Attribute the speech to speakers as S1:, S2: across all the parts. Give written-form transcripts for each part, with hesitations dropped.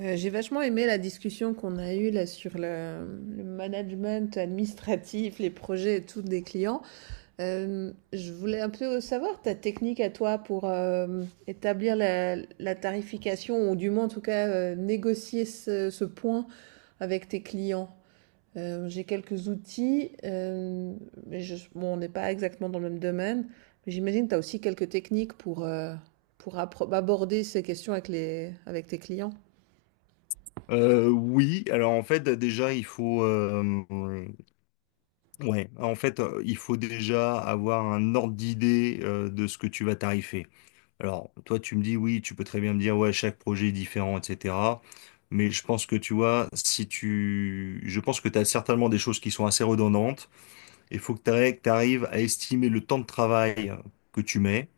S1: J'ai vachement aimé la discussion qu'on a eue là sur le management administratif, les projets et tout des clients. Je voulais un peu savoir ta technique à toi pour établir la tarification ou du moins en tout cas négocier ce point avec tes clients. J'ai quelques outils, mais bon, on n'est pas exactement dans le même domaine. Mais j'imagine que tu as aussi quelques techniques pour aborder ces questions avec avec tes clients.
S2: Oui, alors en fait déjà il faut, ouais, en fait, il faut déjà avoir un ordre d'idée de ce que tu vas tarifer. Alors, toi tu me dis oui, tu peux très bien me dire ouais chaque projet est différent, etc. Mais je pense que tu vois, si tu je pense que tu as certainement des choses qui sont assez redondantes. Il faut que tu arrives à estimer le temps de travail que tu mets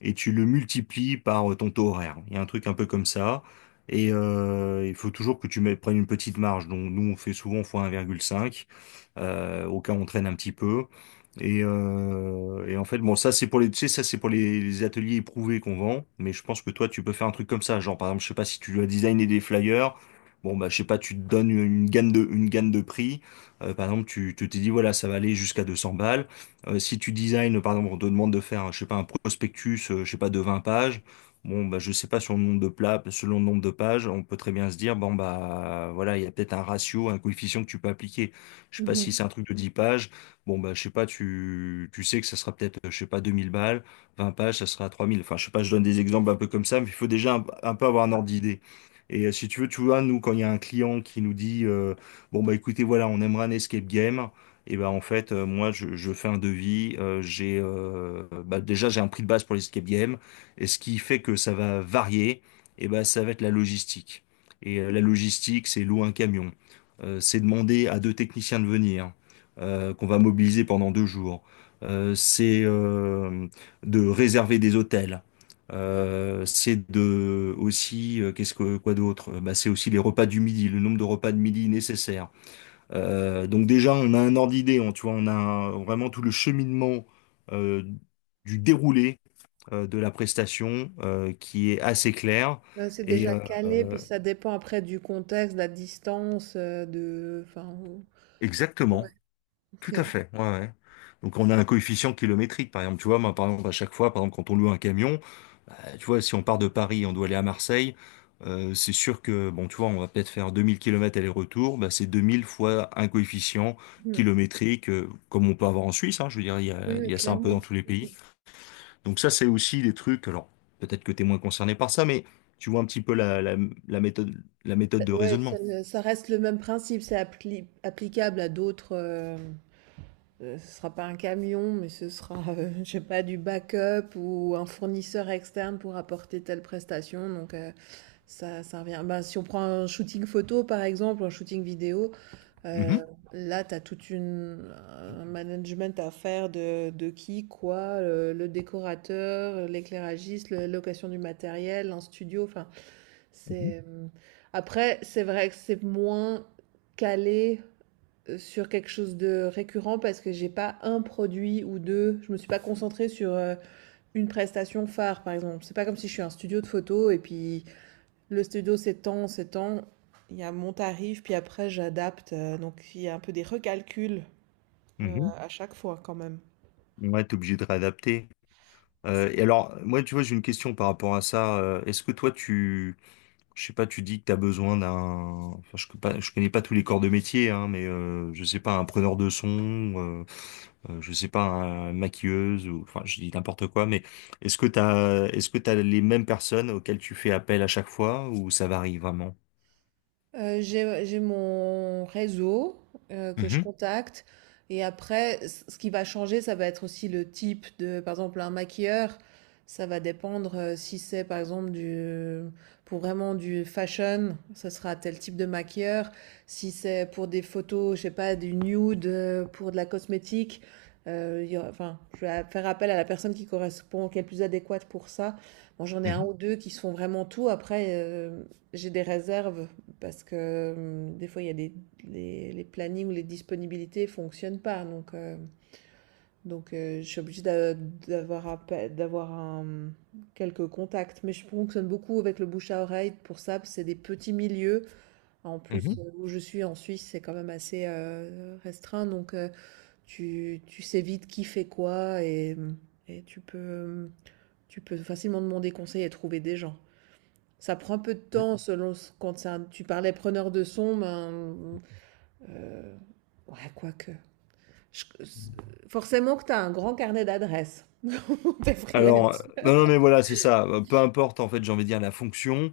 S2: et tu le multiplies par ton taux horaire. Il y a un truc un peu comme ça. Il faut toujours que tu prennes une petite marge. Donc nous, on fait souvent fois 1,5, au cas où on traîne un petit peu. Et en fait, bon, ça c'est pour les, tu sais, ça c'est pour les ateliers éprouvés qu'on vend. Mais je pense que toi, tu peux faire un truc comme ça. Genre, par exemple, je sais pas si tu dois designer des flyers. Bon, bah, je sais pas, tu te donnes une une gamme de prix. Par exemple, tu t'es dit, voilà, ça va aller jusqu'à 200 balles. Si tu design, par exemple, on te demande de faire, je sais pas, un prospectus, je sais pas, de 20 pages, bon, bah, je sais pas, sur le nombre de plats, selon le nombre de pages, on peut très bien se dire, bon, bah, voilà, il y a peut-être un ratio, un coefficient que tu peux appliquer. Je sais pas si c'est un truc de 10 pages, bon, bah, je sais pas, tu sais que ça sera peut-être, je sais pas, 2000 balles, 20 pages, ça sera 3000. Enfin, je sais pas, je donne des exemples un peu comme ça, mais il faut déjà un peu avoir un ordre d'idée. Si tu veux, tu vois, nous, quand il y a un client qui nous dit, bon, bah, écoutez, voilà, on aimerait un escape game. Et ben en fait, moi, je fais un devis. J'ai, bah, déjà j'ai un prix de base pour les escape games. Et ce qui fait que ça va varier, et ben ça va être la logistique. La logistique, c'est louer un camion. C'est demander à deux techniciens de venir, qu'on va mobiliser pendant 2 jours. C'est, de réserver des hôtels. C'est de aussi, qu'est-ce que quoi d'autre? Bah, c'est aussi les repas du midi, le nombre de repas de midi nécessaires. Donc déjà, on a un ordre d'idée, tu vois, vraiment tout le cheminement, euh, du déroulé, de la prestation, qui est assez clair.
S1: Ouais, c'est
S2: Et
S1: déjà
S2: euh,
S1: calé,
S2: euh,
S1: puis ça dépend après du contexte, de la distance, enfin, ouais,
S2: Exactement, tout
S1: ok.
S2: à fait. Ouais, ouais. Donc on a un coefficient kilométrique, par exemple. Tu vois, moi, par exemple, à chaque fois, par exemple, quand on loue un camion, tu vois, si on part de Paris, on doit aller à Marseille. C'est sûr que, bon, tu vois, on va peut-être faire 2000 kilomètres aller-retour, bah, c'est 2000 fois un coefficient
S1: Hmm.
S2: kilométrique, comme on peut avoir en Suisse, hein, je veux dire, il y a,
S1: Oui,
S2: il
S1: oui,
S2: y a ça un peu dans
S1: clairement.
S2: tous les pays. Donc ça, c'est aussi des trucs, alors peut-être que tu es moins concerné par ça, mais tu vois un petit peu la méthode, la méthode de
S1: Ouais, ça,
S2: raisonnement.
S1: ça reste le même principe, c'est applicable à d'autres... ce sera pas un camion, mais ce sera, je sais pas, du backup ou un fournisseur externe pour apporter telle prestation. Donc, ça, ça revient. Ben, si on prend un shooting photo, par exemple, un shooting vidéo, Euh,
S2: Mhm,
S1: là, tu as toute une un management à faire de qui, quoi, le décorateur, l'éclairagiste, la location du matériel, un studio. Enfin,
S2: mhm,
S1: c'est après, c'est vrai que c'est moins calé sur quelque chose de récurrent parce que j'ai pas un produit ou deux. Je me suis pas concentrée sur une prestation phare, par exemple. C'est pas comme si je suis un studio de photo et puis le studio s'étend, s'étend. Il y a mon tarif, puis après j'adapte. Donc il y a un peu des recalculs à chaque fois quand même.
S2: mhm. Ouais, t'es obligé de réadapter. Et alors, moi, tu vois, j'ai une question par rapport à ça. Est-ce que je sais pas, tu dis que tu as besoin d'un... Enfin, je connais pas tous les corps de métier, hein, mais je sais pas, un preneur de son, euh, je sais pas, un une maquilleuse, ou... enfin, je dis n'importe quoi, mais est-ce que t'as les mêmes personnes auxquelles tu fais appel à chaque fois, ou ça varie vraiment?
S1: J'ai mon réseau que je
S2: Mhm,
S1: contacte. Et après, ce qui va changer, ça va être aussi le type de, par exemple, un maquilleur. Ça va dépendre si c'est, par exemple, pour vraiment du fashion, ça sera tel type de maquilleur. Si c'est pour des photos, je sais pas, du nude, pour de la cosmétique, il y enfin, je vais faire appel à la personne qui correspond, qui est le plus adéquate pour ça. Bon, j'en ai un
S2: mhm,
S1: ou deux qui se font vraiment tout. Après, j'ai des réserves parce que des fois, il y a des, les plannings ou les disponibilités ne fonctionnent pas. Donc, je suis obligée d'avoir d'avoir quelques contacts. Mais je fonctionne beaucoup avec le bouche à oreille pour ça, parce que c'est des petits milieux. En
S2: mhm,
S1: plus, où je suis en Suisse, c'est quand même assez restreint. Donc, tu sais vite qui fait quoi et tu peux facilement demander conseil et trouver des gens. Ça prend un peu de
S2: mhm.
S1: temps selon quand c'est tu parlais preneur de son, euh, ouais, quoique. Je- euh, Forcément que tu as un grand carnet d'adresses pour tes
S2: Alors,
S1: freelances.
S2: non, non, mais voilà, c'est ça. Peu importe, en fait, j'ai envie de dire la fonction.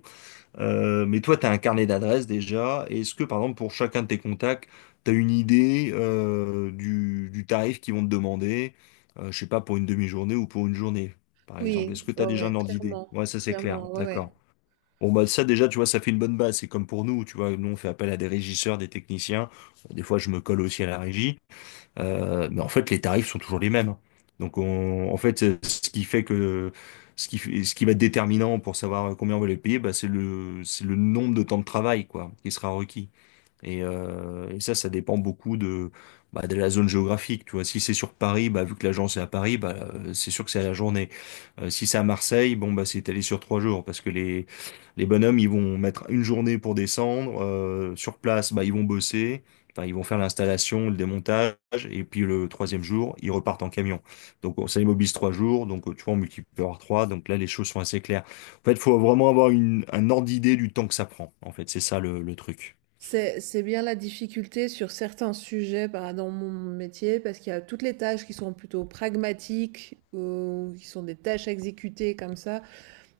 S2: Mais toi, tu as un carnet d'adresses déjà. Est-ce que, par exemple, pour chacun de tes contacts, tu as une idée, du tarif qu'ils vont te demander, je sais pas, pour une demi-journée ou pour une journée, par exemple?
S1: Oui,
S2: Est-ce que tu
S1: ouais,
S2: as déjà un
S1: ouais,
S2: ordre d'idée?
S1: clairement.
S2: Ouais, ça c'est clair,
S1: Clairement, ouais,
S2: d'accord.
S1: ouais.
S2: Bon, bah ça déjà, tu vois, ça fait une bonne base. C'est comme pour nous, tu vois, nous on fait appel à des régisseurs, des techniciens. Bon, des fois, je me colle aussi à la régie. Mais en fait, les tarifs sont toujours les mêmes. Donc, en fait, ce qui fait que ce qui, fait- ce qui va être déterminant pour savoir combien on va les payer, bah, c'est le nombre de temps de travail, quoi, qui sera requis. Et ça, ça dépend beaucoup bah, de la zone géographique. Tu vois, si c'est sur Paris, bah, vu que l'agence est à Paris, bah, c'est sûr que c'est à la journée. Si c'est à Marseille, bon, bah, c'est étalé sur 3 jours parce que les bonhommes, ils vont mettre une journée pour descendre. Sur place, bah, ils vont bosser. Enfin, ils vont faire l'installation, le démontage, et puis le troisième jour, ils repartent en camion. Donc ça immobilise 3 jours, donc, tu vois, on multiplie par trois, donc là les choses sont assez claires. En fait, il faut vraiment avoir un ordre d'idée du temps que ça prend. En fait, c'est ça le truc.
S1: C'est bien la difficulté sur certains sujets bah, dans mon métier, parce qu'il y a toutes les tâches qui sont plutôt pragmatiques, ou qui sont des tâches à exécuter comme ça.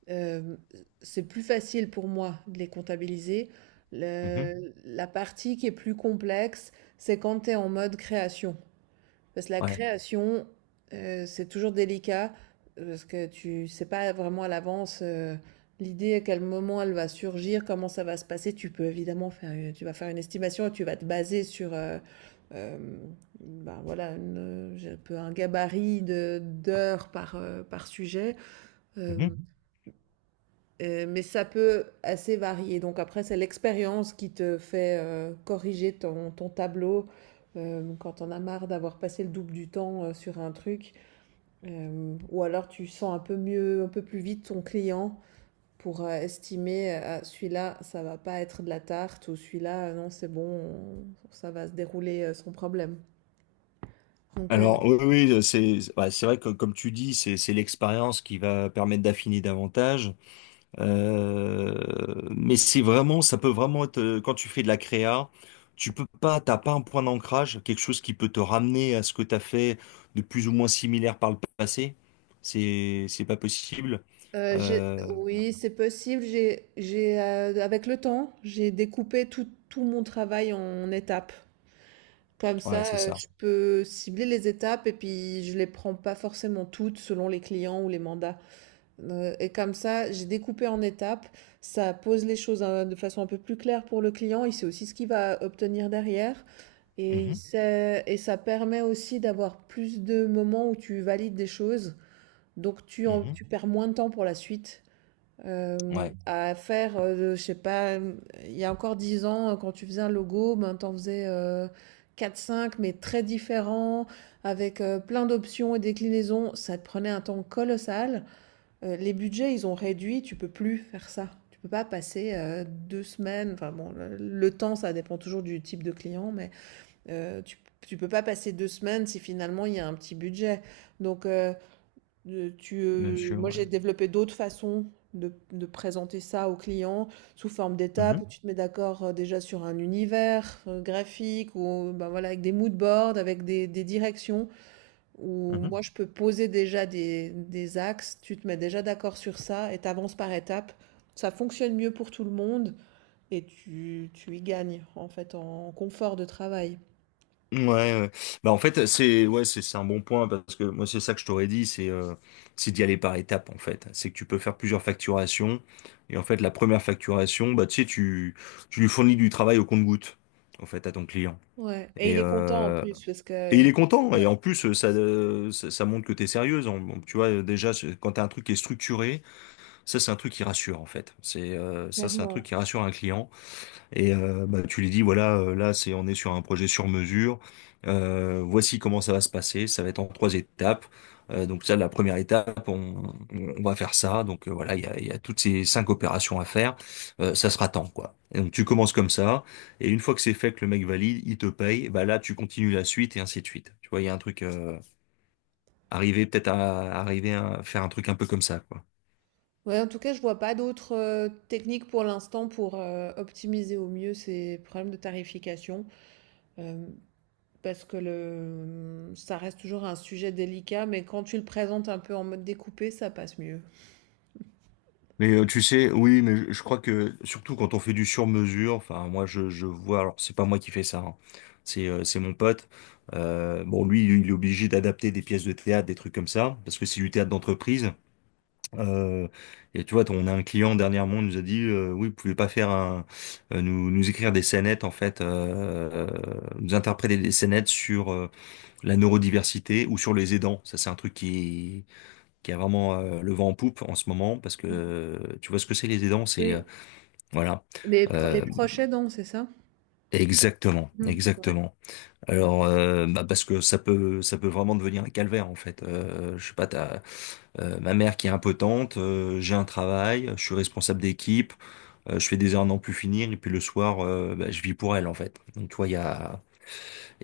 S1: Euh, c'est plus facile pour moi de les comptabiliser. La partie qui est plus complexe, c'est quand tu es en mode création. Parce que la
S2: Ouais.
S1: création, c'est toujours délicat, parce que tu sais pas vraiment à l'avance l'idée, à quel moment elle va surgir, comment ça va se passer. Tu peux évidemment faire tu vas faire une estimation et tu vas te baser sur euh, ben voilà, j'ai un peu un gabarit de d'heures par, par sujet.
S2: Mhm.
S1: Euh, mais ça peut assez varier. Donc après, c'est l'expérience qui te fait, corriger ton ton tableau, quand tu en as marre d'avoir passé le double du temps, sur un truc. Ou alors tu sens un peu mieux, un peu plus vite ton client pour, estimer, «Ah celui-là, ça va pas être de la tarte» ou «celui-là, non, c'est bon, on ça va se dérouler, sans problème». Donc
S2: Alors, oui, oui, c'est vrai que, comme tu dis, c'est l'expérience qui va permettre d'affiner davantage. Mais c'est vraiment, ça peut vraiment être, quand tu fais de la créa, tu peux pas, t'as pas un point d'ancrage, quelque chose qui peut te ramener à ce que t'as fait de plus ou moins similaire par le passé. C'est pas possible.
S1: j'ai
S2: Euh,
S1: Oui, c'est possible. Avec le temps, j'ai découpé tout mon travail en étapes. Comme
S2: ouais,
S1: ça,
S2: c'est ça.
S1: je peux cibler les étapes et puis je les prends pas forcément toutes selon les clients ou les mandats. Et comme ça, j'ai découpé en étapes. Ça pose les choses hein, de façon un peu plus claire pour le client. Il sait aussi ce qu'il va obtenir derrière.
S2: Mhm.
S1: Et ça permet aussi d'avoir plus de moments où tu valides des choses. Donc
S2: Mhm.
S1: tu perds moins de temps pour la suite
S2: Ouais,
S1: à faire, je sais pas, il y a encore 10 ans, quand tu faisais un logo, ben, t'en faisais 4-5, mais très différents, avec plein d'options et déclinaisons. Ça te prenait un temps colossal. Les budgets, ils ont réduit, tu peux plus faire ça. Tu peux pas passer 2 semaines, enfin bon, le temps, ça dépend toujours du type de client, mais euh, tu, tu peux pas passer 2 semaines si finalement il y a un petit budget. Donc, euh,
S2: bien sûr,
S1: Moi,
S2: ouais.
S1: j'ai développé d'autres façons de présenter ça aux clients sous forme d'étapes
S2: Mhm.
S1: où tu te mets d'accord, déjà sur un univers, graphique ou bah, voilà, avec des mood boards, avec des directions où
S2: Mhm.
S1: moi, je peux poser déjà des axes, tu te mets déjà d'accord sur ça et tu avances par étapes. Ça fonctionne mieux pour tout le monde et tu y gagnes, en fait, en confort de travail.
S2: Ouais, ouais. Bah en fait, c'est un bon point parce que moi c'est ça que je t'aurais dit, c'est d'y aller par étapes, en fait, c'est que tu peux faire plusieurs facturations, et en fait la première facturation, bah tu sais, tu lui fournis du travail au compte-goutte, en fait, à ton client.
S1: Ouais, et
S2: et
S1: il est content en
S2: euh,
S1: plus parce
S2: et
S1: que
S2: il est content, et
S1: ouais,
S2: en plus ça, ça montre que t'es sérieuse. Tu vois déjà, quand t'as un truc qui est structuré, ça c'est un truc qui rassure, en fait, c'est ça c'est un truc
S1: clairement.
S2: qui rassure un client. Bah, tu lui dis, voilà, là, on est sur un projet sur mesure. Voici comment ça va se passer. Ça va être en trois étapes. Donc ça, la première étape, on va faire ça. Donc, voilà, il y a toutes ces cinq opérations à faire. Ça sera temps, quoi. Et donc tu commences comme ça. Et une fois que c'est fait, que le mec valide, il te paye. Bah là, tu continues la suite et ainsi de suite. Tu vois, il y a un truc, arriver peut-être à arriver à faire un truc un peu comme ça, quoi.
S1: Ouais, en tout cas, je vois pas d'autres techniques pour l'instant pour optimiser au mieux ces problèmes de tarification, euh, parce que le, ça reste toujours un sujet délicat, mais quand tu le présentes un peu en mode découpé, ça passe mieux.
S2: Tu sais, oui, mais je crois que surtout quand on fait du sur-mesure, enfin moi je vois, alors c'est pas moi qui fais ça, hein. C'est mon pote. Bon, lui il est obligé d'adapter des pièces de théâtre, des trucs comme ça, parce que c'est du théâtre d'entreprise. Euh, et tu vois, on a un client dernièrement, il nous a dit, oui, vous pouvez pas faire nous, nous écrire des scénettes, en fait, nous interpréter des scénettes sur, la neurodiversité ou sur les aidants. Ça, c'est un truc qui a vraiment, le vent en poupe en ce moment, parce que, tu vois ce que c'est les aidants, c'est
S1: Oui,
S2: voilà.
S1: les
S2: Euh,
S1: proches aidants, c'est ça?
S2: Exactement,
S1: Mhm. Ouais.
S2: exactement. Bah, parce que ça peut vraiment devenir un calvaire, en fait. Je sais pas, t'as ma mère qui est impotente, j'ai un travail, je suis responsable d'équipe, je fais des heures à n'en plus finir, et puis le soir, bah, je vis pour elle en fait. Donc tu vois, il y a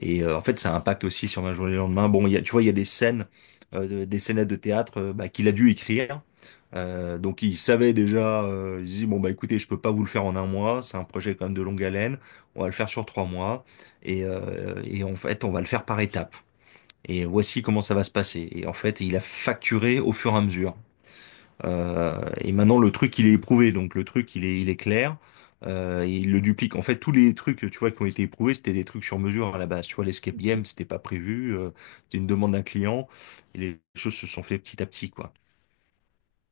S2: et en fait ça impacte aussi sur ma journée le lendemain. Bon, tu vois, il y a des scènes, des scénettes de théâtre, bah, qu'il a dû écrire. Donc il savait déjà, il se dit bon bah écoutez, je peux pas vous le faire en un mois, c'est un projet quand même de longue haleine, on va le faire sur 3 mois et en fait on va le faire par étapes. Et voici comment ça va se passer. Et en fait, il a facturé au fur et à mesure. Et maintenant, le truc, il est éprouvé. Donc, le truc, il est clair. Et il le duplique. En fait, tous les trucs, tu vois, qui ont été éprouvés, c'était des trucs sur mesure, hein, à la base. Tu vois, l'escape
S1: Mhm.
S2: game, c'était pas prévu. C'était une demande d'un client. Et les choses se sont fait petit à petit, quoi.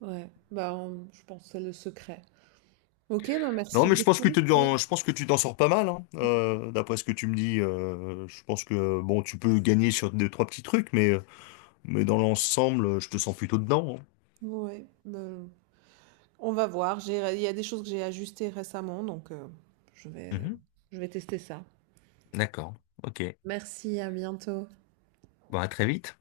S1: Ouais, bah, je pense que c'est le secret. Ok, bah
S2: Non,
S1: merci
S2: mais
S1: beaucoup. Ouais.
S2: je pense que tu t'en sors pas mal, hein. D'après ce que tu me dis. Je pense que, bon, tu peux gagner sur deux, trois petits trucs, mais dans l'ensemble, je te sens plutôt dedans.
S1: Ouais, bah, on va voir. Il y a des choses que j'ai ajustées récemment, donc je
S2: Hein.
S1: vais,
S2: Mhm.
S1: je vais tester ça.
S2: D'accord. Ok.
S1: Merci, à bientôt.
S2: Bon, à très vite.